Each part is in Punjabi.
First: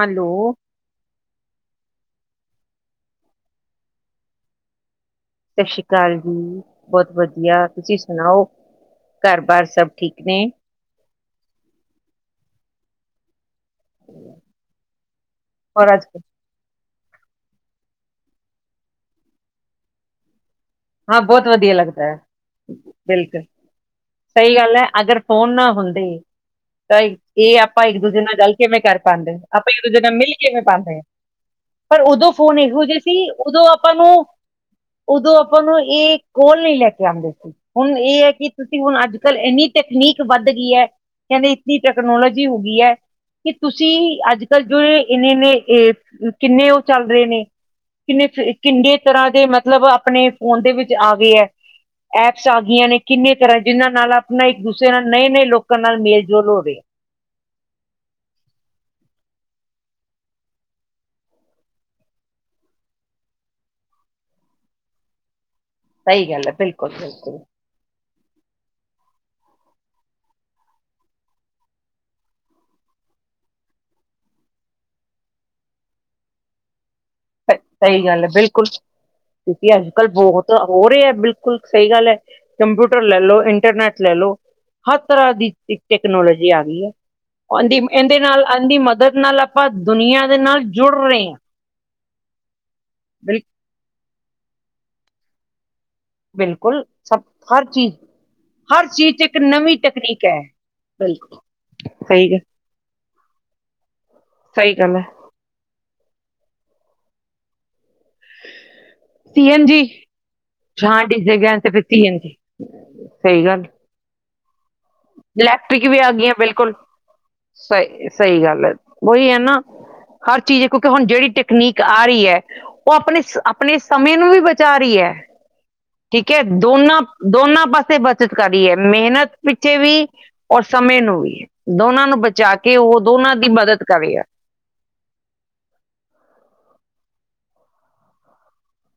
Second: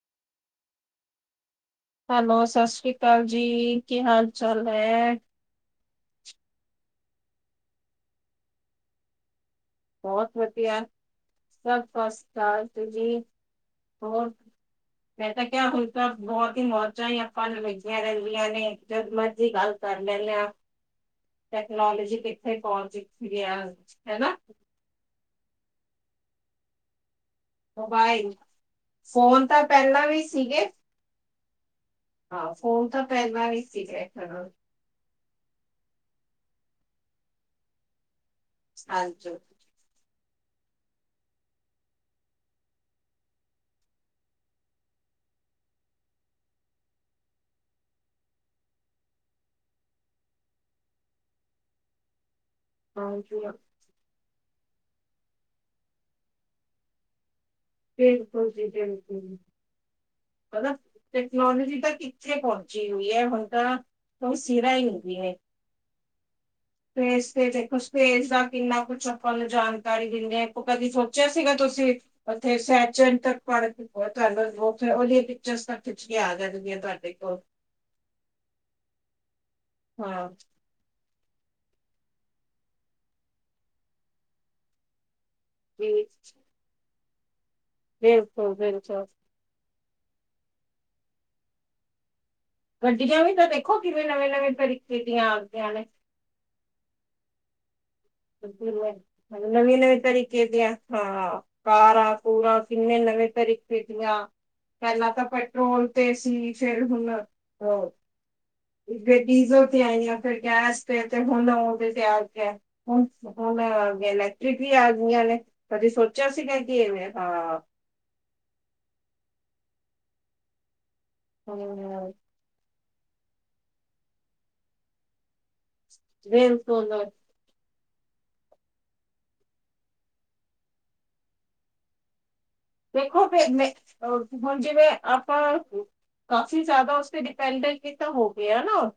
ਹੈਲੋ। ਹੈਲੋ ਸਤਿ ਸ੍ਰੀ ਅਕਾਲ ਜੀ ਕੀ ਹਾਲ ਚਾਲ ਨੇ? ਸਤਿ ਸ੍ਰੀ ਅਕਾਲ ਜੀ, ਬਹੁਤ ਵਧੀਆ ਤੁਸੀਂ ਸੁਣਾਓ, ਘਰ ਬਾਰ ਸਭ ਠੀਕ ਬਹੁਤ ਨੇ? ਵਧੀਆ, ਸਭ ਫਸ ਕਲਾਸ ਜੀ। ਹੋਰ, ਮੈਂ ਤਾਂ ਕਿਹਾ ਹੁਣ ਔਰ ਅੱਜ, ਤਾਂ ਬਹੁਤ ਹੀ ਮੌਜਾਂ ਈ ਆ। ਪੜਨ ਲੱਗੀਆਂ ਰਹਿੰਦੀਆਂ ਨੇ ਜਦ ਮਰਜੀ ਗੱਲ ਕਰ ਲੈਨੇ ਆ। ਹਾਂ ਬਹੁਤ ਵਧੀਆ ਲੱਗਦਾ ਹੈ। ਪਹੁੰਚ ਚੁੱਕੀ ਬਿਲਕੁਲ ਹੈ। ਹਨਾ, ਸਹੀ ਗੱਲ ਹੈ ਅਗਰ। ਫੋਨ ਨਾ ਹੁੰਦੇ। ਤਾਂ ਇਹ ਆਪਾਂ ਇੱਕ ਦੂਜੇ ਮੋਬਾਈਲ ਨਾਲ ਗੱਲ ਕੇ ਕਿਵੇਂ ਕਰ ਪਾਉਂਦੇ ਹਾਂ ਫੋਨ ਤਾਂ ਆਪਾਂ ਇੱਕ ਦੂਜੇ ਪਹਿਲਾਂ ਨਾਲ ਵੀ ਮਿਲ ਕਿਵੇਂ ਸੀਗੇ, ਪਾਉਂਦੇ ਹਾਂ। ਪਰ ਉਦੋਂ ਹਾਂ ਫੋਨ ਇਹੋ ਜਿਹੇ ਤਾਂ ਸੀ ਪਹਿਲਾਂ ਵੀ ਉਦੋਂ ਆਪਾਂ ਨੂੰ। ਸੀਗੇ, ਹਾਂ ਉਦੋਂ ਆਪਾਂ ਨੂੰ ਇਹ ਕੋਲ ਨਹੀਂ ਲੈ ਕੇ ਆਉਂਦੇ ਸੀ ਹੁਣ ਇਹ ਹੈ ਕਿ ਤੁਸੀਂ ਹੁਣ ਅੱਜ ਹਾਂਜੀ। ਕੱਲ ਇੰਨੀ। ਤਕਨੀਕ ਵੱਧ ਗਈ ਐ। ਕਹਿੰਦੇ ਇਨੀ ਟਕਨੋਲੋਜੀ ਹੋ ਗਈ ਏ। ਕਿ ਤੁਸੀਂ ਅੱਜ ਕੱਲ੍ਹ ਜੋ ਇੰਨੇ-ਇੰਨੇ ਕਿੰਨੇ ਉਹ ਚੱਲ ਰਹੇ ਨੇ। ਕਿੰਨੇ-ਕਿੰਨੇ ਤਰ੍ਹਾਂ ਦੇ ਮਤਲਬ ਆਪਣੇ। ਫੋਨ ਦੇ ਵਿੱਚ ਆ ਗਏ ਹੈ। ਐਪਸ ਆ ਗਈਆਂ ਨੇ ਕਿੰਨੇ ਹਾਂਜੀ, ਤਰ੍ਹਾਂ ਜਿਹਨਾਂ ਨਾਲ। ਆਪਣਾ ਇੱਕ ਦੂਸਰੇ ਨਾਲ ਨਏ ਨਏ ਲੋਕਾਂ ਨਾਲ ਮੇਲ ਜੋਲ ਹੋ ਰਹੇ। ਬਿਲਕੁਲ ਜੀ। ਬਿਲਕੁਲ ਮਤਲਬ ਟੈਕਨੋਲੋਜੀ ਤਾਂ ਇੱਥੇ ਪਹੁੰਚੀ ਹੋਈ ਐ ਹੁਣ ਤਾਂ। ਤਾਂ ਉਹ ਸਿਰਾ ਹੀ ਹੁੰਦੀ ਹੈ ਸਹੀ ਗੱਲ ਹੈ ਬਿਲਕੁਲ ਤੇ ਇਸ ਬਿਲਕੁਲ ਤੇ ਦੇਖੋ। ਫੇਰ ਦਾ ਕਿੰਨਾ ਕੁਛ ਆਪਾਂ ਨੂੰ ਜਾਣਕਾਰੀ ਦਿੰਦੇ ਆ ਕਦੀ ਸੋਚਿਆ ਸੀਗਾ ਤੁਸੀਂ। ਉੱਥੇ ਸੈਚੰ ਤਕ ਪੜ੍ਹ ਕੇ ਬਤ ਤੁਹਾਨੂੰ ਬਹੁ। ਉਹਲੀ ਪਿਕਰਸ ਖਿੱਚ ਕੇ ਆ ਜਾਨ ਗੀਆਂ ਤੁਹਾਡੇ ਕੋਲ। ਸਹੀ ਗੱਲ ਹੈ। ਬਿਲਕੁਲ ਕਿਉਂਕਿ ਅੱਜ ਕੱਲ ਹਾਂ ਬਹੁਤ। ਹੋ ਰਹੇ ਹੈ। ਬਿਲਕੁਲ ਸਹੀ ਗੱਲ ਹੈ। ਕੰਪਿਊਟਰ ਲੈ ਲਓ ਇੰਟਰਨੈਟ ਲੈ ਲਓ ਹਰ ਤਰ੍ਹਾਂ ਦੀ। ਇੱਕ ਜੀ ਟੈਕਨੋਲੋਜੀ ਆ ਗਈ ਹੈ। ਉਹਦੀ ਇਹਦੇ ਨਾਲ ਬਿਲਕੁਲ ਇਹਦੀ ਬਿਲਕੁਲ ਮਦਦ ਨਾਲ। ਆਪਾਂ ਦੁਨੀਆਂ ਦੇ ਨਾਲ ਜੁੜ ਰਹੇ ਹਾਂ। ਗੱਡੀਆਂ ਵੀ ਬਿਲ ਤਾਂ ਦੇਖੋ ਕਿਵੇਂ ਨਵੇਂ-ਨਵੇਂ ਤਰੀਕੇ ਦੀਆਂ ਆਦੀਆਂ ਨੇ। ਬਿਲਕੁਲ ਸਭ ਹਰ ਚੀਜ਼। ਹਰ ਚੀਜ਼ ਇੱਕ ਨਵੀਂ ਨਵੀਂ-ਨਵੀਂ ਤਕਨੀਕ ਹੈ ਤਰੀਕੇ ਤੇ ਬਿਲਕੁਲ ਹਾਂ ਕਾਰਾ ਸਹੀ ਹੈ ਕੁਰਾ। ਕਿੰਨੇ ਨਵੇਂ ਤਰੀਕੇ ਦੀਆਂ ਪਹਿਲਾਂ ਤਾਂ। ਪੈਟਰੋਲ ਤੇ ਸੀ ਫੇਰ ਹੁਣ ਅ। ਫਿਰ ਡੀਜ਼ਲ ਤੇ ਆਈ ਆ ਫਿਰ ਗੈਸ ਤੇ ਤੇ ਹੁਣ ਆਦੇ ਤਿਆਰ ਤੇ। ਹੁਣ ਹੁਣੈਂ ਇਲੈਕਟ੍ਰਿਕ ਵੀ ਆਗੀਆਂ ਨੇ ਤਾਂ ਅਸੀਂ ਸੋਚਿਆ ਸੀਗਾ ਕਿਵੇਂ ਹਾਂ। ਸਹੀ ਗੱਲ ਐ। ਉਹੀ ਐ। ਨਾ ਹਰ ਚੀਜ਼ ਕਿਉਂਕਿ ਹੁਣ ਜਿਹੜੀ ਟਕਨੀਕ ਆ ਹੁਣ ਰਹੀ ਐ। ਉਹ ਆਪਣੇ ਆਪਣੇ ਸਮੇਂ ਨੂੰ ਵੀ ਬਚਾ ਰਹੀ ਐ। ਠੀਕ ਹੈ। ਰੇਲ ਕੋਲ ਦੋਨਾਂ ਦੋਨਾਂ ਪਾਸੇ ਬੱਚਤ ਕਰ ਰੀ ਐ। ਮਿਹਨਤ ਪਿੱਛੇ ਵੀ। ਔਰ ਸਮੇਂ ਨੂੰ ਵੀ ਦੋਨਾਂ ਨੂੰ ਬਚਾ ਕੇ ਉਹ ਦੇਖੋ ਦੋਨਾਂ ਦੀ ਫਿਰ ਮੈਂ ਮਦਦ ਕਰ ਰਹੀ ਐ। ਅਹ ਹੁਣ ਜਿਵੇਂ ਆਪਾਂ ਕਾਫੀ ਜ਼ਿਆਦਾ ਉਸਤੇ ਡਿਪੈਂਡੈਂਟ ਤਾਂ ਹੋ ਗਏ ਨਾ।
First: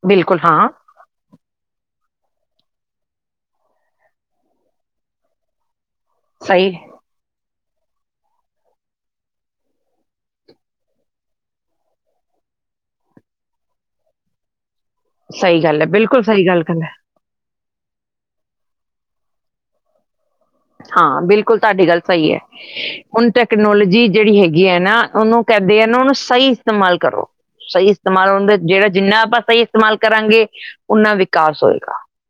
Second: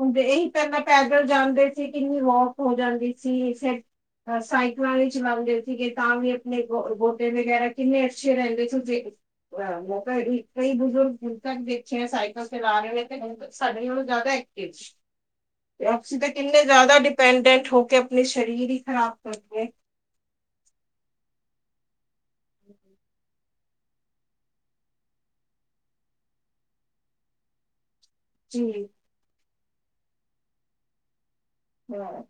ਹੁੰਦੇ ਬਿਲਕੁਲ ਇਹੀ ਤਾਂ। ਹਾਂ ਪੈਦਲ ਜਾਂਦੇ ਸੀ ਕਿੰਨੀ ਵੋਕ ਹੋ ਜਾਂਦੀ ਸੀ। ਫਿਰ ਸਾਈਕਲਾਂ ਵੀ ਲਈ ਚਲਾਉਂਦੇ ਸੀ। [unintelligible] ਤਾਂ ਵੀ ਆਪਣੇ ਸਹੀ ਗੋਡੇ ਵਗੈਰਾ ਕਿੰਨੇ ਅੱਛੇ ਰਹਿੰਦੇ ਤੁਸੀਂ। ਮੌਕਾ ਕਈ ਬਜ਼ੁਰਗ ਹੁਣ ਤੱਕ ਦੇਖੇ ਸਾਈਕਲ ਚਲਾ ਰਹੇ ਨੇ ਤੇ ਹੁਣ ਤ ਸਾਡੇ ਨਾਲੋਂ ਜ਼ਿਆਦਾ। ਸਹੀ ਗੱਲ ਹੈ ਅਕਸੀ ਬਿਲਕੁਲ ਦੇ ਸਹੀ ਗੱਲ ਕਿੰਨੇ ਕਰ ਜ਼ਿਆਦਾ ਨੇ। ਡਪੈਂਡੈਂਟ ਹੋ ਕੇ ਆਪਣੇ ਸ਼ਰੀਰ ਹੀ ਖਰਾਬ ਕਰਤੇ। ਹਾਂ ਬਿਲਕੁਲ ਤੁਹਾਡੀ ਗੱਲ ਸਹੀ ਹੈ ਹੁਣ ਤ। ਟੈਕਨੋਲੋਜੀ ਜਿਹੜੀ ਹੈਗੀ ਹੈ ਨਾ ਉਹਨੂੰ ਕਹਿੰਦੇ ਆ ਨਾ ਉਹਨੂੰ ਸਹੀ ਇਸਤੇਮਾਲ ਕਰੋ ਸਹੀ ਇਸਤੇਮਾਲ ਹੁੰਦਾ ਜੀ ਜਿਹੜਾ ਜਿੰਨਾ ਆਪਾਂ ਸਹੀ ਇਸਤੇਮਾਲ ਕਰਾਂਗੇ ਉਨਾ ਵਿਕਾਸ ਹੋਏਗਾ ਧਵਾ [unintelligible]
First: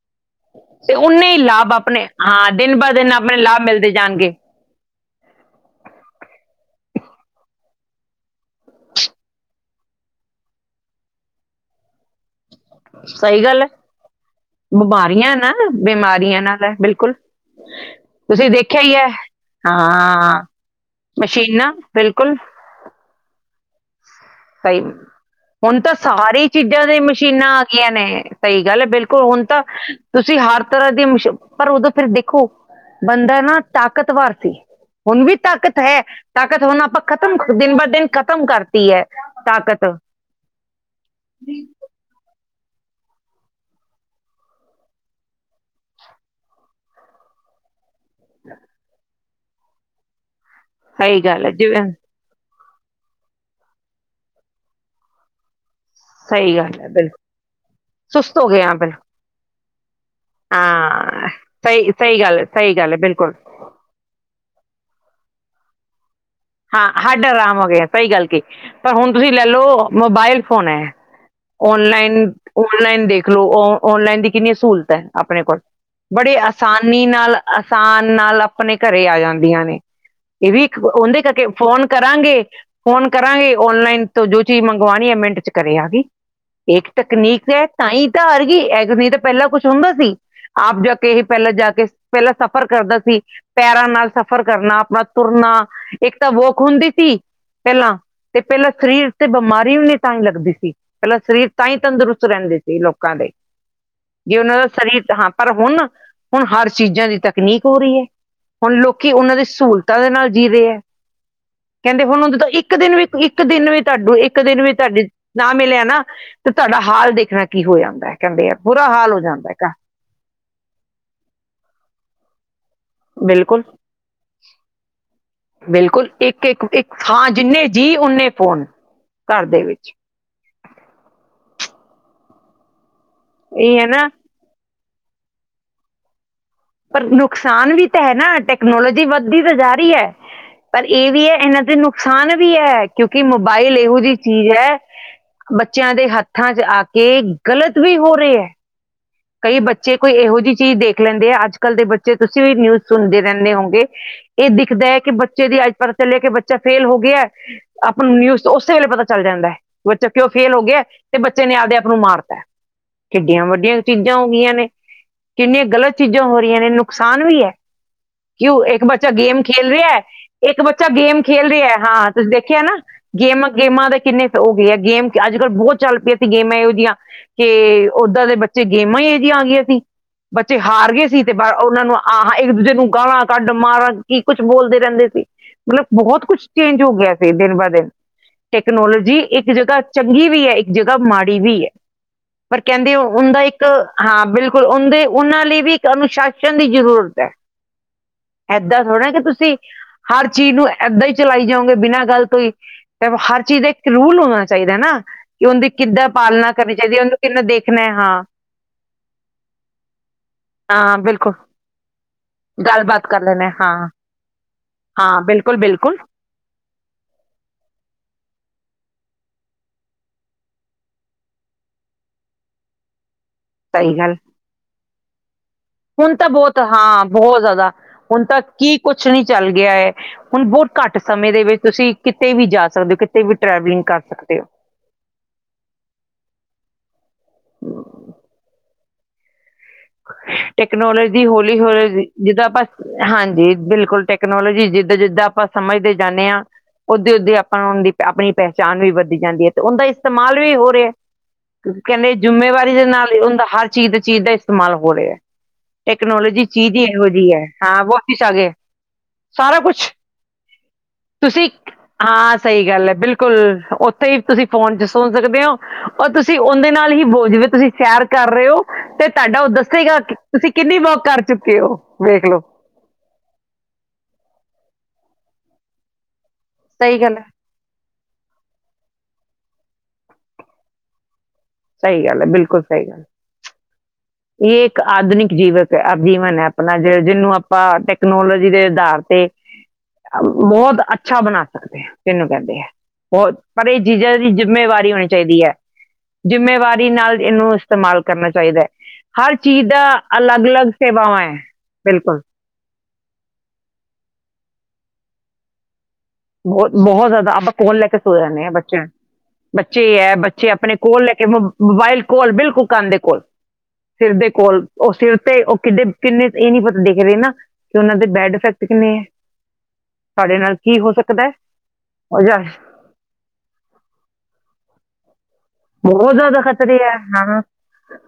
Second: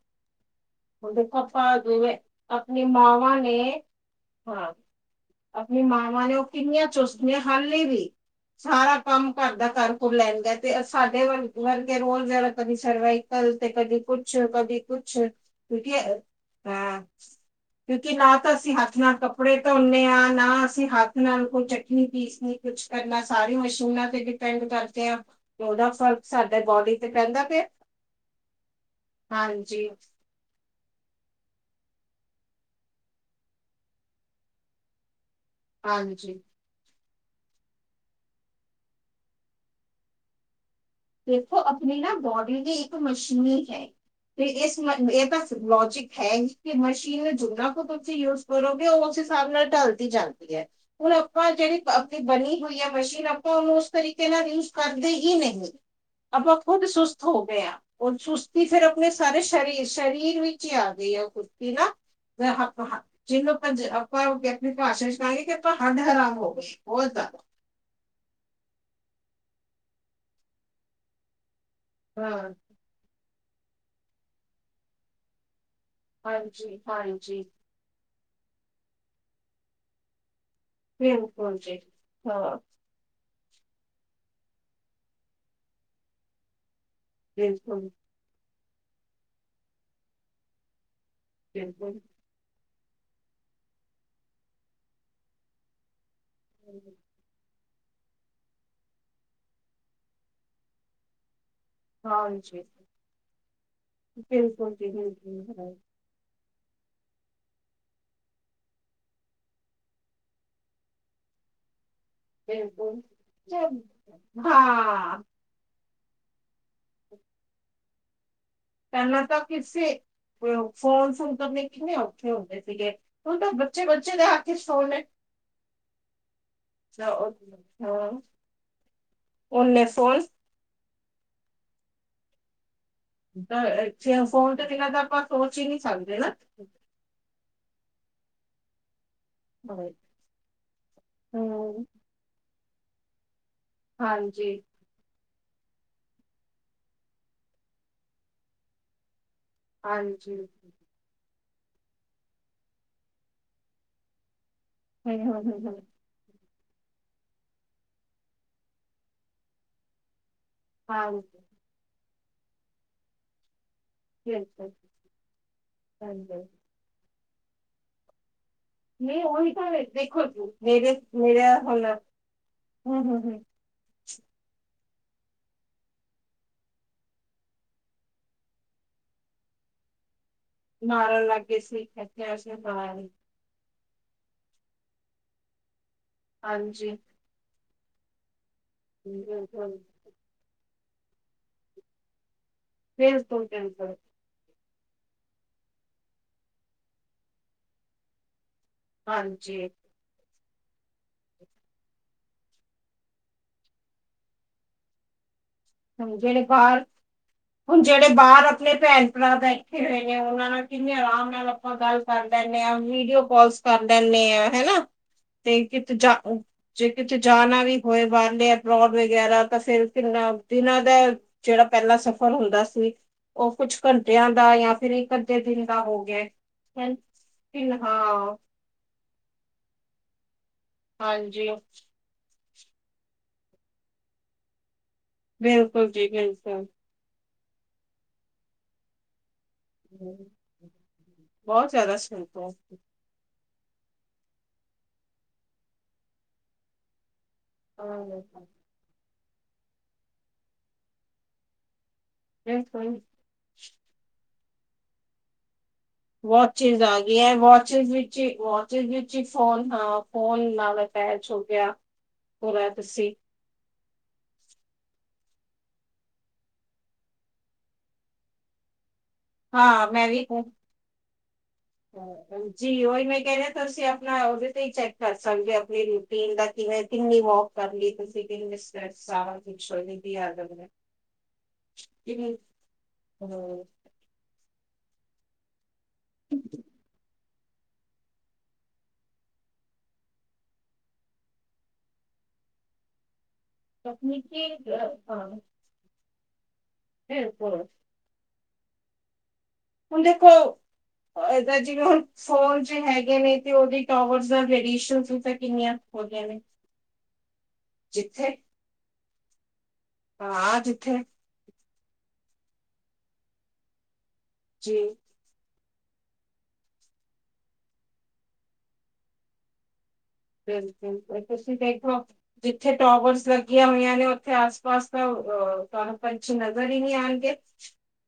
ਤੇ ਹ ਓਨੇ ਹੀ ਦੇਖਪਾ ਲਾਭ ਆਪਣੇ ਜੀਵੇ ਹਾਂ ਦਿਨ ਆਪਣੀ ਬ ਦਿਨ ਮਾਵਾਂ ਆਪਣੇ ਨੇ ਲਾਭ ਮਿਲਦੇ ਜਾਣਗੇ ਹਾਂ ਆਪਣੀ ਮਾਵਾਂ ਨੇ ਉਹ ਕਿੰਨੀਆਂ ਚੁਸਦੀਆਂ ਹਾਲੇ ਵੀ ਸਾਰਾ ਕੰਮ ਘਰ ਦਾ ਕੁੱਰ ਲੈਦੇ ਤੇ ਸਾਡੇ ਵਰ ਵਰਗੇ ਰੋਲ ਜਹੜਾ ਕਦੀ ਸਹੀ ਸਰਵਾਈਕਲ ਗੱਲ ਤੇ ਹੈ ਕਦੀ ਕੁਛ, ਕਦੀ ਕੁਛ, ਬਿਮਾਰੀਆਂ ਨਾ ਕਿਉਂਕਿ ਬਿਮਾਰੀਆਂ ਨਾਲ ਹੈ ਹਾਂ ਬਿਲਕੁਲ ਕਿਉਂਕਿ ਨਾ ਤੁਸੀਂ ਤਾਂ ਅਸੀਂ ਦੇਖਿਆ ਹੀ ਹੱਥ ਹੈ ਨਾਲ ਕੱਪੜੇ ਤੋਨੇਂ ਆ, ਹਾਂ ਨਾ ਅਸੀਂ ਹੱਥ ਨਾਲ ਕੋਈ ਮਸ਼ੀਨਾਂ ਚਟਨੀ ਬਿਲਕੁਲ ਪੀਸਨੀ ਕੁੱਛ ਕਰਨਾ ਸਾਰੀ ਮਸ਼ੀਨਾਂ ਤੇ ਡਿ ਡਿਪੇਂਡ ਸਹੀ ਕਰਦੇ ਆ ਤੇ ਹੁਣ ਓਦਾ ਤਾਂ ਫ਼ਰਕ ਸਾਡੇ ਬੋਡੀ ਤੇ ਪੈਂਦਾ ਪਿਆ। ਨਈ, ਸਈ ਗੱਲ ਐ ਬਿਲਕੁਲ ਹੁਨ ਤਾਂ ਹਾਂਜੀ ਤੁਸੀਂ ਤੁਸੀਂ ਹਰ ਤਰ੍ਹਾਂ ਦੀ ਸ਼ ਪਰ ਓਦੋਂ ਫਿਰ ਦੇਖੋ ਬੰਦਾ ਨਾ ਤਾਕਤਵਰ ਸੀ। ਹੁਨ ਵੀ ਤਾਕਤ ਹੈ, ਹਾਂਜੀ ਤਾਕਤ ਹੁਨ ਆਪਾਂ ਖਤਮ ਦਿਨ ਬ ਦਿਨ ਖ਼ਤਮ ਕਰਤੀ ਐ। ਤਾਕਤ ਦੇਖੋ ਆਪਣੀ ਨਾ ਬੋਡੀ ਦੀ ਇੱਕ ਮਸ਼ੀਨ ਹੈ। ਤੇ ਇਸ ਏ ਤਾਂ ਲੋਜਿਕ ਹੈ ਈ ਕਿ ਮਸ਼ੀਨ ਨੂੰ ਜਿਨ੍ਹਾਂ ਕੁ ਤੁਸੀ ਯੂਜ ਕਰੋਗੇ ਓ ਉਸ ਹਿਸਾਬ ਨਾਲ ਢਲਦੀ ਜਾਂਦੀ ਐ, ਹੁਨ ਸਹੀ ਗੱਲ ਆਪਾਂ ਹੈ ਜੇੜੀ ਜਿਵੇਂ ਬਣੀ ਹੋਈ ਹੈ ਮਸ਼ੀਨ ਆਪਾਂ ਓਨੂੰ ਉਸ ਤਰੀਕੇ ਨਾਲ ਯੂਜ ਕਰਦੇ ਹੀ ਨਹੀਂ। ਆਪਾਂ ਸਹੀ ਗੱਲ ਖੁਦ ਹੈ ਬਿਲਕੁਲ ਸੁਸਤ ਹੋ ਗਏ ਆਂ, ਓ ਸੁਸਤ ਹੋ ਗਏ ਸੁਸਤੀ ਹਾਂ ਫਿਰ ਅਪਨੇ ਬਿਲਕੁਲ ਸਾਰੇ ਸ਼ਰੀਰ, ਸ਼ਰੀਰ ਵਿੱਚ ਈ ਆ ਗਈ ਆ ਹਾਂ ਓ ਕੁੁਰਤੀ ਸਹੀ ਨਾ ਸਹੀ ਗੱਲ ਹੈ ਸਹੀ ਗੱਲ ਹੈ ਬਿਲਕੁਲ ਜਿਨੂੰ ਹਾਂਜੀ ਆਪਾਂ ਓ ਅਪਨੀ ਭਾਸ਼ਾ 'ਚ ਕਰਾਂਗੇ ਕਿ ਆਪਾਂ ਹਡ ਹਰਾਮ ਹੋ ਗਏ ਹਾਂ ਬਹੁਤ ਹੱਡ ਜ਼ਿਆਦਾ। ਆਰਾਮ ਹੋ ਗਏ ਆਂ, ਸਈ ਗੱਲ ਕਈ ਪਰ ਹੁਨ ਤੁਸੀਂ ਲੈ ਲੋ ਮੋਬਾਇਲ ਫੋਨ ਐ। ਓਨਲਾਈਨ, ਹਾਂ ਓਨਲਾਈਨ ਦੇਖ ਲੋ ਓਨ, ਓਨਲਾਈਨ ਦੀ ਕਿੰਨੀ ਸਹੂਲਤ ਐ ਆਪਣੇ ਕੋਲ। ਬੜੇ ਹਾਂਜੀ ਆਸਾਨੀ ਨਾਲ, ਹਾਂਜੀ ਆਸਾਨ ਨਾਲ ਅਪਨੇ ਘਰੇ ਆ ਜਾਂਦੀਆਂ ਨੇ ਏ ਵੀ ਓਂਦੇ ਕਰਕੇ ਬਿਲਕੁਲ ਜੀ ਫੋਨ ਕਰਾਂਗੇ ਹਾਂ। ਫੋਨ ਕਰਾਂਗੀ ਓਨਲਾਈਨ ਤੋਂ ਜੋ ਚੀਜ਼ ਮੰਗਵਾਣੀ ਹੈ ਮਿੰਟ 'ਚ ਘਰੇ ਆਗੀ ਇੱਕ ਟੱਕਨੀਕਜ਼ ਹੈ, ਤਾਂ ਬਿਲਕੁਲ, ਹੀ ਤਾਂ ਹਰ ਗਈ ਐ ਟੱਕਨੀਕਜ਼ ਤਾਂ ਪਹਿਲਾਂ ਕੁਛ ਹੁੰਦਾ ਸੀ ਆਪ ਜਾ ਕੇ ਇਹ ਪਹਿਲਾਂ ਜਾ ਕੇ, ਬਿਲਕੁਲ। ਪਹਿਲਾਂ ਸਫ਼ਰ ਕਰਦਾ ਸੀ, ਪੈਰਾਂ ਨਾਲ ਸਫ਼ਰ ਕਰਨਾ ਆਪਣਾ ਤੁਰਨਾ ਇੱਕ ਤਾਂ ਵੋਕ ਹੁੰਦੀ ਸੀ। ਪਹਿਲਾਂ ਤੇ ਪਹਿਲਾਂ ਸਰੀਰ ਤੇ ਬਮਾਰੀ ਵੀ ਤਾਂਈ ਲੱਗਦੀ ਸੀ ਪਹਿਲਾਂ ਸਰੀਰ ਤਾਂ ਹੀ ਤੰਦਰੁਸਤ ਰਹਿੰਦੇ ਹਾਂਜੀ, ਸੀ ਲੋਕਾਂ ਦੇ, ਜੇ ਓਨਾਂ ਦਾ ਬਿਲਕੁਲ ਜੀ ਸਰੀਰ ਹਾਂ ਪਰ ਬਿਲਕੁਲ, ਹੁਨ ਹੁਨ ਹਰ ਚੀਜ਼ਾਂ ਦੀ ਤਕਨੀਕ ਹੋ ਰੀ ਐ, ਹੁਨ ਲੋਕੀ ਓਨਾਂ ਦੀ ਸਹੂਲਤਾਂ ਦੇ ਨਾਲ ਜੀ ਰਹੇ ਐ। ਕਹਿੰਦੇ ਹੁਨ ਓ ਜਦੋਂ ਇੱਕ ਦਿਨ ਬਿਲਕੁਲ। ਵੀ, ਇੱਕ ਦਿਨ ਵੀ ਤੁਹਾਡੂੰ ਇੱਕ ਦਿਨ ਵੀ ਤੁਹਾਡੀੇ ਹਾਂ, ਨਾ ਮਿਲਿਆ ਨਾ ਤੇ ਤਾਡਾ ਹਾਲ ਦੇਖਨਾ ਕੀ ਹੋ ਜਾਂਦਾ ਐ ਕਹਿੰਦੇ ਆ ਬੁਰਾ ਹਾਲ ਹੋ ਪਹਿਲਾਂ ਤਾਂ ਜਾਂਦਾਗਾ। ਕਿਸੇ [unintelligible] ਫੋਨ ਫੂਨ ਕਰਨੇ ਕਿੰਨੇ ਔਖੇ ਹੁੰਦੇ ਸੀਗੇ। ਹੂੰਨ ਤਾਂ ਬਿਲਕੁਲ ਬੱਚੇ-ਬੱਚੇ ਦੇ ਹੱਥ 'ਚ ਫੋਨ ਏ। ਬਿਲਕੁਲ, ਇੱਕ, ਇੱਕ, ਇੱਕ ਹਾਂ ਜਿੰਨੇ ਜੀ ਓਨੇ ਫੋਨ। ਘਰ ਦੇ ਓਨੇ ਵਿੱਚ ਫੋਨ। [unintelligible] ਇਹ ਹੈ ਨਾ ਫੋਨ ਤੇ ਜਗਾ ਤੇ ਆਪਾਂ ਸੋਚ ਈ ਨੀ ਸਕਦੇ ਨਾ। ਪਰ ਨੁਕਸਾਨ ਵੀ ਤੇ ਹੈ ਨਾ ਟੈਕਨੋਲੋਜੀ ਵੱਧ ਦੀ ਤੇ ਜਾ ਰੀ ਐ ਪਰ ਐ ਵੀ ਐ ਏਨਾਂ ਦੇ ਹੂੰ, ਨੁਕਸਾਨ ਵੀ ਐ। ਕਿਉਂਕਿ ਮੋਬਾਈਲ ਇਹੋ ਜੀ ਚੀਜ਼ ਹਾਂਜੀ, ਐ ਬੱਚਿਆਂ ਦੇ ਹੱਥਾਂ 'ਚ ਆ ਕੇ ਗਲਤ ਵੀ ਹੋ ਰੇ ਐ। ਕਈ ਬੱਚੇ ਕੋਈ ਹਾਂਜੀ। ਇਹੋ ਜਿਹੀ ਚੀਜ਼ ਦੇਖ ਲੈਂਦੇ ਆ, ਅੱਜ-ਕੱਲ੍ਹ ਦੇ ਬੱਚੇ ਤੁਸੀਂ ਵੀ ਨਿਊਜ਼ ਸੁਨਦੇ ਰਹਿੰਦੇ ਹੋਗੇ ਏ ਦਿਖਦਾ ਐ ਕਿ ਬੱਚੇ ਦੀ ਹੂੰ-ਹੂੰ-ਹੂੰ, [unintelligible] ਚੱਲਿਆ ਕਿ ਬੱਚਾ ਫੇਲ ਹੋ ਗਿਆ, ਆਪਾਂ ਨੂੰ ਨਿਊਜ਼ ਓਸੇ ਵੇਲੇ ਪਤਾ ਚੱਲ ਜਾਂਦਾ ਐ ਬੱਚਾ ਕਿਉਂ ਫੇਲ ਹੋ ਗਿਆ। ਗਯਾ ਤੇ ਹਾਂਜੀ, ਬੱਚੇ ਨੇ ਆਪਦੇ ਆਪ ਨੂੰ ਮਾਰਤਾ, ਕਿੱਡੀਆਂ ਵੱਡੀਆਂ ਚੀਜ਼ਾਂ ਹੋ ਗਈਆਂ ਨੇ, ਬਿਲਕੁਲ। ਕਿੰਨੀਆਂ ਗਲਤ ਚੀਜ਼ਾਂ ਹੋ ਹਾਂਜੀ, ਰਹੀਆਂ ਨੇ, ਨੁਕਸਾਨ ਵੀ ਐ ਕਿਉ ਇੱਕ ਇੱਕ ਬੱਚਾ ਨਹੀਂ ਗੇਮ ਉਹੀ ਖੇਲ ਤਾਂ ਰਿਹਾ, ਦੇਖੋ ਇੱਕ ਬੱਚਾ ਮੇਰੇ ਗੇਮ ਖੇਲ ਮੇਰਾ ਰਿਹਾ, ਹੁਣ ਹਾਂ ਤੁਸੀਂ ਦੇਖਿਆ ਨਾ ਹੂੰ-ਹੂੰ-ਹੂੰ ਗੇਮ ਗੇਮਾਂ ਦੇ ਕਿੰਨੇ ਹੋ ਗਏ ਐ, ਗੇਮ ਅੱਜ-ਕੱਲ੍ਹ ਬੋਤ ਚੱਲ ਪਈ ਗੇਮਾਂ ਇਹੋ ਜਿਹੀਆਂ। ਕੇ ਓਦਾਂ ਦੇ ਬੱਚੇ ਗੇਮਾਂ ਈ ਏਹੋ ਜਿਆਂ ਆ ਗਈਆਂ ਸੀ। ਬੱਚੇ ਹਾਰ ਗਏ ਸੀ ਮਾਰਨ ਤੇ ਲੱਗ ਗਏ ਉਹਨਾਂ ਸੀ ਨੂੰ ਆ ਇਥੇ ਉਸ ਇੱਕ ਨੇ ਦੂਜੇ ਨੂੰ ਮਾਰੀ ਗਾਲਾਂ। ਕੱਡ ਮਾਰਾ ਕੀ ਕੁੱਛ ਬੋਲਦੇ ਰਹਿੰਦੇ ਸੀ ਮਤਲਬ ਬਹੁਤ ਕੁੱਛ ਚੇਂਜ ਹਾਂਜੀ ਹੋ ਗਿਆ ਸੀ। ਦਿਨ ਬਾ ਦਿਨ ਟੈਕਨੋਲੋਜੀ ਇੱਕ ਬਿਲਕੁਲ ਜਗ੍ਹਾ ਚੰਗੀ ਵੀ ਹੈ, ਇੱਕ ਜਗ੍ਹਾ ਮਾੜੀ ਵੀ ਹੈ। ਪਰ ਕਹਿੰਦੇ ਉਹ ਹੁੰਦਾ ਇੱਕ ਬਿਲਕੁਲ-ਬਿਲਕੁਲ ਹਾਂ ਬਿਲਕੁਲ ਉਹਦੇ ਉਹਨਾਂ ਲਈ ਵੀ ਇੱਕ ਅਨੁਸ਼ਾਸਨ ਦੀ ਜ਼ਰੂਰਤ ਹੈ। ਇੱਦਾਂ ਥੋੜਾ ਕਿ ਤੁਸੀਂ ਹਾਂਜੀ ਹਰ ਚੀਜ਼ ਨੂੰ ਇੱਦਾਂ ਹੀ ਚਲਾਈ ਜਾਓਗੇ ਬਿਨਾਂ ਗੱਲ ਤੋਂ ਹੀ ਤੇ ਹਰ ਚੀਜ਼ ਦਾ ਇੱਕ ਰੂਲ ਹੋਣਾ ਚਾਹੀਦਾ ਨਾ ਕਿ ਉਹਦੀ ਕਿੱਦਾਂ ਹੁਣ ਜਿਹੜੇ ਪਾਲਣਾ ਕਰਨੀ ਬਾਹਰ ਚਾਹੀਦੀ ਹੈ, ਉਹਨੂੰ ਕਿੰਨਾ ਦੇਖਣਾ ਹੁਣ ਹੈ ਜਿਹੜੇ ਹਾਂ ਬਾਹਰ ਆਪਣੇ ਭੈਣ ਭਰਾ ਬੈਠੇ ਹੋਏ ਨੇ ਉਹਨਾਂ ਨਾਲ ਕਿੰਨੇ ਹਾਂ ਆਰਾਮ ਬਿਲਕੁਲ ਨਾਲ ਆਪਾਂ ਗੱਲ ਕਰ ਲੈਨੇ ਆ ਗੱਲਬਾਤ ਕਰ ਵੀਡੀਓ ਲੈਣਾ ਹੈ, ਕਾਲਸ ਕਰ ਹਾਂ ਲੈਨੇ ਆ ਹੈ ਨਾ। ਹਾਂ ਬਿਲਕੁਲ ਤੇ ਕਿਤੇ ਬਿਲਕੁਲ ਜਾ ਜੇ ਕਿਤੇ ਜਾਣਾ ਵੀ ਹੋਏ ਬਾਹਰਲੇ ਅਪਰੋਡ ਵਗੈਰਾ ਤਾਂ ਫਿਰ ਕਿਨਾ ਦਿਨਾਂ ਦਾ ਜਿਹੜਾ ਪਹਿਲਾ ਸਫ਼ਰ ਹੁੰਦਾ ਸੀ ਉਹ ਕੁਛ ਸਹੀ ਗੱਲ ਘੰਟਿਆਂ ਦਾ ਜਾਂ ਫਿਰ ਇਕ ਘ ਤੇ ਦਿਨ ਦਾ ਹੋ ਹੁਣ ਗਿਆ ਤਾਂ ਬਹੁਤ ਹਾਂ ਬਹੁਤ ਜ਼ਿਆਦਾ ਹੁਣ ਹਾਂ ਤਾਂ ਕੀ ਕੁਛ ਨੀ ਚੱਲ ਗਿਆ ਹੈ ਹੁਣ ਬਹੁਤ ਘੱਟ ਸਮੇਂ ਦੇ ਹਾਂਜੀ ਵਿੱਚ ਤੁਸੀਂ ਕਿਤੇ ਵੀ ਜਾ ਸਕਦੇ ਹੋ ਕਿਤੇ ਵੀ ਟਰੈਵਲਿੰਗ ਕਰ ਸਕਦੇ ਹੋ। ਬਿਲਕੁਲ ਜੀ, ਬਿਲਕੁਲ। ਟੈਕਨੋਲੋਜੀ ਹੌਲੀ ਬਹੁਤ ਜ਼ਿਆਦਾ ਹੌਲੀ ਸ਼ੌਕ ਜਿੱਦਾਂ ਆਪਾਂ ਹੈ। ਹਾਂਜੀ ਬਿਲਕੁਲ ਟੈਕਨੋਲੋਜੀ ਜਿੱਦਾਂ ਜਿੱਦਾਂ ਆਪਾਂ ਸਮਝਦੇ ਜਾਂਦੇ ਹਾਂ ਉਦੇ ਓਦੇ ਆਪ ਆਪ ਦੀ ਆਪਣੀ ਪਹਿਚਾਣ ਵੀ ਵੱਧਦੀ ਜਾਂਦੀ ਏ ਤੇ ਉਹਦਾ ਇਸਤੇਮਾਲ ਵੀ ਹੋ ਰਿਹਾ ਏ ਕਿਉਕਿ ਕਹਿੰਦੇ ਜਿੰਮੇਵਾਰੀ ਦੇ ਬਿਲਕੁਲ ਨਾਲ ਉਦਾ ਹਰ ਚੀਜ਼ ਚੀਜ਼ ਦਾ ਇਸਤੇਮਾਲ ਹੋ ਰਿਹਾ ਹੈ। ਟੈਕਨੋਲੋਜੀ ਚੀਜ਼ ਵਾਚਿਸ ਦੀ ਆ ਇਹੋ ਜਿਹੀ ਗਈਆਂ ਹੈ ਹਾਂ ਵਾਚਿਸ ਬਹੁਤ ਵਿੱਚ ਪੀਸ ਆ ਹੀ ਗਏ ਵਾਚਿਸ ਵਿੱਚ ਹੀ ਸਾਰਾ ਫੋਨ ਕੁਛ। ਹਾਂ ਫੋਨ ਨਾਲ ਅਟੈਚ ਹੋ ਤੁਸੀਂ ਗਿਆ ਹਾਂ ਸਹੀ ਪੂਰਾ ਗੱਲ ਹੈ ਤੁਸੀਂ ਬਿਲਕੁਲ ਉਥੇ ਤੁਸੀਂ ਫੋਨ ਚ ਸੁਣ ਸਕਦੇ ਹੋ ਔਰ ਤੁਸੀਂ ਉਹਦੇ ਨਾਲ ਹੀ ਬੋਲ ਜਾਵੇ ਤੁਸੀਂ ਸ਼ੈਰ ਕਰ ਰਹੇ ਹੋ। ਤੇ ਤੁਹਾਡਾ ਉਹ ਹਾਂ ਦੱਸੇਗਾ ਮੈਂ ਵੀ ਹਾਂ, ਤੁਸੀਂ ਕਿੰਨੀ ਵੋਕ ਕਰ ਚੁੱਕੇ ਹੋ ਵੇਖ ਲਉ। ਜੀ ਉਹੀ ਮੈਂ ਕਹਿ ਰਹੀ ਆ ਤੁਸੀਂ ਆਪਣਾ ਉਹਦੇ ਤੇ ਹੀ ਚੈੱਕ ਕਰ ਸਕਦੇ ਆਪਣੀ ਰੂਟੀਨ ਦਾ ਕਿਵੇੈਂ ਕਿੰਨੀ ਵੋਕ ਕਰ ਲਈ ਤੁਸੀਂ ਕਿੰਨੇ ਸਟੈਪ ਸਾਰਾ ਕੁਝ ਉਹਦੇ ਤੇ ਹੀ ਆ ਜਾਂਦਾ। ਸਹੀ ਗੱਲ ਹੈ, ਬਿਲਕੁਲ ਸਹੀ ਗੱਲ। ਹੈਲੋ ਇਹ ਇੱਕ ਆਧੁਨਿਕ ਜੀਵਕ ਜੀਵਨ ਹੈ ਆਪਣਾ ਜ ਜਿਹਨੂੰ ਆ ਆਪਾਂ ਟੈਕਨੋਲੋਜੀ ਦੇ ਆਧਾਰ ਤੇ ਬਹੁਤ ਅੱਛਾ ਬਣਾ ਸਕਦੇ ਤੈਨੂੰ ਕਹਿੰਦੇ ਆ। ਹੋਰ ਪਰ ਇਹ ਚੀਜ਼ਾਂ ਦੀ ਤਕਨੀਕੀ ਜਿੰਮੇਵਾਰੀ ਅ, ਹੋਣੀ ਹਾਂ ਚਾਹੀਦੀ ਹੈ। ਜ਼ਿੰਮੇਵਾਰੀ ਨਾਲ ਇਹਨੂੰ ਬਿਲਕੁਲ ਇਸਤੇਮਾਲ ਕਰਨਾ ਚਾਹੀਦਾ ਹੈ ਹਰ ਚੀਜ਼ ਦਾ ਹੁਣ ਦੇਖੋ ਅਲੱਗ-ਅਲੱਗ ਸੇਵਾਵਾਂ ਹੈ ਏਦਾਂ ਜਿਵੇਂ ਹੁਣ ਬਿਲਕੁਲ ਫੋਨ ਚ ਤੇ ਹੈਗੇ ਨੇ ਤੇ ਉਹਦੇ ਟੋਵਰਸ ਦਾ ਰੇਡੀਏਸ਼ਨ ਵੀ ਤਾਂ ਕਿੰਨੀਆਂ ਹੋ ਗਈਆਂ ਨੇ ਬਹੁਤ ਬਹੁਤ ਜ਼ਿਆਦਾ ਆਪਾਂ ਕੌਣ ਲੈ ਕੇ ਸੋ ਜਿੱਥੇ ਜਾਂਦੇ ਆ ਬੱਚਿਆਂ ਬੱਚੇ ਹੈ ਬੱਚੇ ਹਾਂ ਆਪਣੇ ਜਿੱਥੇ ਕੋਲ ਲੈ ਕੇ ਮੋਬਾਈਲ ਕੋਲ ਬਿਲਕੁਲ ਕੰਨ ਦੇ ਕੋਲ ਸਿਰ ਦੇ ਕੋਲ ਜੀ ਉਹ ਸਿਰ ਤੇ ਉਹ ਕਿੱਡੇ ਕਿੰਨੇ ਇਹ ਨੀ ਪਤਾ ਦੇਖ ਰਹੇ ਨਾ ਕਿ ਉਹਨਾਂ ਦੇ ਬੈਡ ਇਫੈਕਟ ਕਿੰਨੇ ਆ। ਸਾਡੇ ਨਾਲ ਕੀ ਹੋ ਸਕ ਬਿਲਕੁਲ ਤੁਸੀਂ ਦੇਖੋ ਜਿੱਥੇ ਟੋਵਰਸ ਲੱਗੀਆਂ ਹੋਈਆਂ ਨੇ ਉੱਥੇ ਆਸ ਪਾਸ ਤਾਂ ਅ ਤੁਹਾਨੂੰ ਬਹੁਤ ਪੰਛੀ ਜ਼ਿਆਦਾ ਨਜ਼ਰ ਖਤਰੇ ਹੀ ਹੈ ਨਹੀਂ ਆਣਗੇ ਹਾਂ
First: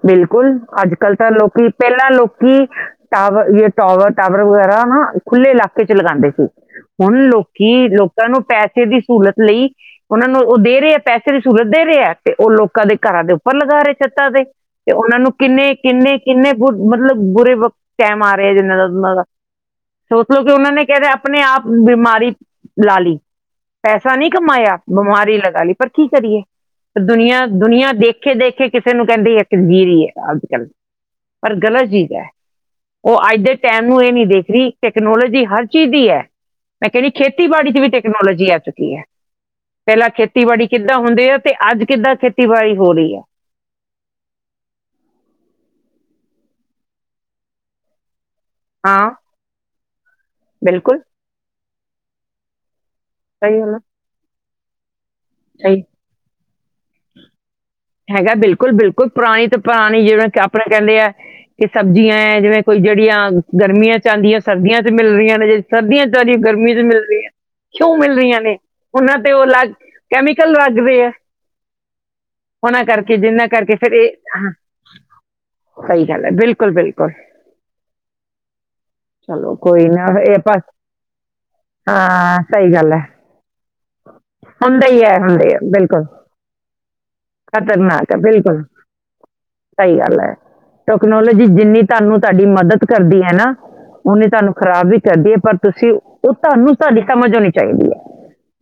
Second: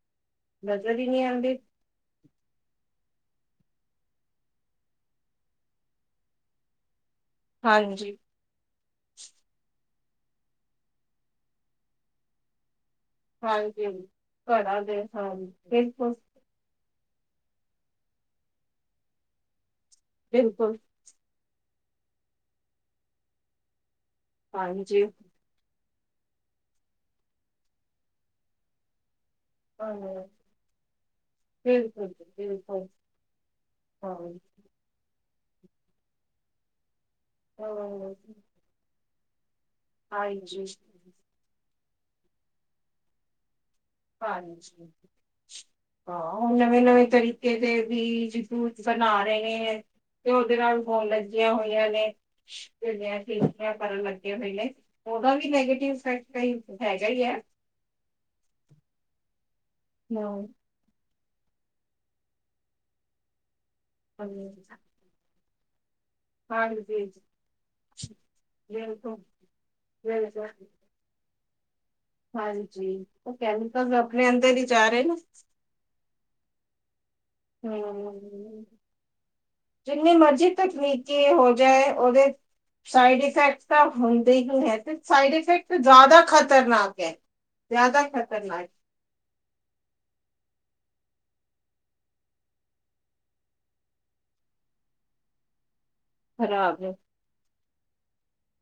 ਬਿਲਕੁਲ ਅੱਜ ਨਜ਼ਰ ਹੀ ਕੱਲ ਨਹੀਂ ਤਾਂ ਆਂਦੇ ਲੋਕੀ ਪਹਿਲਾਂ ਲੋਕੀ ਟਾਵਰ -ਟਾਵਰ- ਟਾਵਰ ਵਗੈਰਾ ਨਾ ਖੁੱਲ੍ਹੇ ਇਲਾਕੇ ਚ ਲਗਾਂਦੇ ਸੀ। ਹੈਲੋ ਕਿ ਹਾਂਜੀ ਲੋਕਾਂ ਨੂੰ ਪੈਸੇ ਦੀ ਸਹੂਲਤ ਲਈ ਉਹਨਾਂ ਨੂੰ ਉਹ ਦੇ ਰਹੇ ਆ ਪੈਸੇ ਦੀ ਸਹੂਲਤ ਦੇ ਰਹੇ ਆ ਤੇ ਉਹ ਲੋਕਾਂ ਦੇ ਘਰਾਂ ਦੇ ਉੱਪਰ ਲਗਾ ਹਾਂਜੀ ਰਹੇ ਛੱਤਾ ਤੇ ਘਰਾਂ ਤੇ ਦੇ ਉਹਨਾਂ ਨੂੰ ਹਾਂ ਕਿੰਨੇ ਬਿਲਕੁਲ ਕਿੰਨੇ ਕਿੰਨੇ ਮਤਲਬ ਬੁਰੇ ਵਕਤ ਟੈਮ ਆ ਰਿਹਾ ਜਿਨਾਂ ਦਾ ਉਨਾਂ ਦਾ ਸੋ ਮਤਲਬ ਕਿ ਉਹਨਾਂ ਬਿਲਕੁਲ ਨੇ ਕਹਿਦੇ ਆਪਣੇ ਆਪ ਬਿਮਾਰੀ, ਲਾ ਲੀ, ਪੈਸਾ ਨੀ ਕਮਾਇਆ ਹਾਂਜੀ ਬਿਮਾਰੀ ਲਗਾ ਲੀ। ਪਰ ਕੀ ਕਰੀਏ। ਦੁਨੀਆਂ ਦੁਨੀਆਂ ਦੇਖੇ-ਦੇਖੇ ਕਿਸੇ ਨੂੰ ਕਹਿੰਦੀ ਐ। ਹਾਂ ਗਗੀਰੀ ਹੈ ਅੱਜਕੱਲ, ਪਰ ਗਲਤ ਚੀਜ਼ ਬਿਲਕੁਲ ਐ। ਬਿਲਕੁਲ ਉਹ ਅੱਜ ਦੇ ਟੈਮ ਨੂੰ ਇਹ ਹਾਂ ਨੀ ਦੇਖ ਰਹੀ ਟੈਕਨੋਲੋਜੀ ਹਰ ਚੀਜ਼ ਦੀ ਐ, ਮੈਂ ਕਹਿੰਨੀ ਖੇਤੀਬਾੜੀ 'ਚ ਵੀ ਹਾਂ ਟੈਕਨੋਲੋਜੀ ਆ ਚੁੱਕੀ ਐ। ਪਹਿਲਾਂ ਖੇਤੀਬਾੜੀ ਹਾਂਜੀ ਕਿੱਦਾਂ ਹੁੰਦੇ ਆ ਤੇ ਅੱਜ ਕਿੱਦਾਂ ਖੇਤੀਬਾੜੀ ਹੋ ਰਹੀ ਐ। ਹਾਂਜੀ, ਹਾਂ ਉਹ ਨਵੇਂ-ਨਵੇਂ ਤਰੀਕੇ ਦੇ ਵੀ ਦੂਧ ਹਾਂ ਬਣਾ ਰਹੇ ਨੇ, ਤੇ ਉਹਦੇ ਨਾਲ ਬਿਲਕੁਲ ਹੋਣ ਲੱਗੀਆਂ ਹੋਈਆਂ ਸਹੀ ਨੇੜੀਆਂ ਗੱਲ ਹੈ, ਕਰਨ ਲੱਗੇ ਹੋਏ ਨੇ, ਉਹਦਾ ਵੀ ਸਹੀ ਨੈਗੇਟਿਵ ਇਫੈਕਟ ਕ ਹੈਗਾ ਹੀ ਏ। ਹੈਗਾ ਬਿਲਕੁਲ-ਬਿਲਕੁਲ ਪੁਰਾਣੀ ਤੋਂ ਪੁਰਾਣੀ ਜਿਵੇਂ ਕਿ ਹੂੰ, ਆਪਣੇ- ਕਹਿੰਦੇ ਆ, ਕਿ ਸਬਜ਼ੀਆਂ ਏ ਜਿਵੇਂ ਕੋਈ ਜਿਹੜੀਆਂ ਗਰਮੀਆਂ 'ਚ ਆਂਦੀਆਂ ਸਰਦੀਆਂ 'ਚ ਮਿਲ ਰਹੀਆਂ ਨੇ ਜੇ ਸਰਦੀਆਂ 'ਚ [unintelligible] ਗਰਮੀ 'ਚ ਮਿਲ ਹਾਂਜੀ ਰਹੀ ਐ। ਕਿਉਂ ਮਿਲ ਰਹੀਆਂ ਨੇ, ਬਿਲਕੁਲ ਉਹਨਾਂ ਤੇ ਉਹ ਅਲੱਗ ਬਿਲਕੁਲ ਕੈਮੀਕਲ ਲੱਗਦੇ ਆ। ਉਹਨਾਂ ਹਾਂਜੀ, ਕਰਕੇ ਉਹ ਜਿੰਨਾ ਕਰਕੇ ਫਿਰ ਕੈਮੀਕਲ ਆਪਣੇ ਇਹ ਹਾਂ ਅੰਦਰ ਹੀ ਜਾ ਰਹੇ ਨਾ। ਸਹੀ ਗੱਲ ਐ ਬਿਲਕੁਲ-ਬਿਲਕੁਲ। ਹੂੰ ਕੋਈ ਨਾ ਜਿੰਨੀ ਇਹ ਮਰਜ਼ੀ ਆਪਾਂ ਤਕਨੀਕੀ ਹੋ ਜਾਏ ਉਹਦੇ, ਹਾਂ ਸਹੀ ਗੱਲ ਹੈ ਸਾਈਡ ਇਫੈਕਟ ਤਾਂ ਹੁੰਦੇ ਹੀ ਹੈ ਤੇ ਸਾਈਡ ਇਫੈਕਟ ਜ਼ਿਆਦਾ ਖ਼ਤਰਨਾਕ ਐ। ਖ਼ਤਰਨਾਕ ਐ ਬਿਲਕੁਲ, ਸਹੀ ਗੱਲ ਐ। ਟੈਕਨੋਲੋਜੀ ਜਿੰਨੀ ਤੁਹਾਨੂੰ ਤੁਹਾਡੀ ਮਦਦ ਕਰਦੀ ਐ ਨਾ ਉਹਨੀ ਤੁਹਾਨੂੰ ਖ਼ਰਾਬ ਵੀ ਕਰਦੀ ਹੈ ਪਰ ਤੁਸੀਂ, ਉਹ ਤੁਹਾਨੂੰ ਖ਼ਰਾਬ ਤੁਹਾਡੀ ਸਮਝ ਹੋਣੀ ਚਾਹੀਦੀ ਐ।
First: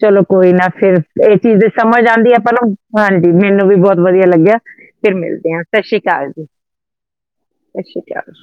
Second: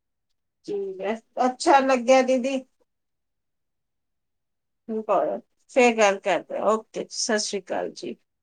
ਚਲੋ ਕੋਈ ਨਾ ਫੇਰ ਠੀਕ ਹੈ, ਇਹ ਚੀਜ਼ ਦੀ ਅੱਛਾ ਸਮਝ ਲੱਗਿਆ ਆਂਦੀ ਏ ਆਪਾਂ ਦੀਦੀ, ਨੂੰ ਹਾਂਜੀ ਮੈਨੂੰ ਵੀ ਬਹੁਤ ਵਧੀਆ ਲੱਗਿਆ, ਫਿਰ ਮਿਲਦੇ ਆ ਸਤਿ ਫੇਰ ਸ਼੍ਰੀ ਗੱਲ ਅਕਾਲ ਜੀ। ਕਰਦੇ ਓਕੇ ਸ੍ਰੀ ਸਤਿ ਅਕਾਲ ਜੀ। ਸ਼੍ਰੀ ਆਕਾਲ।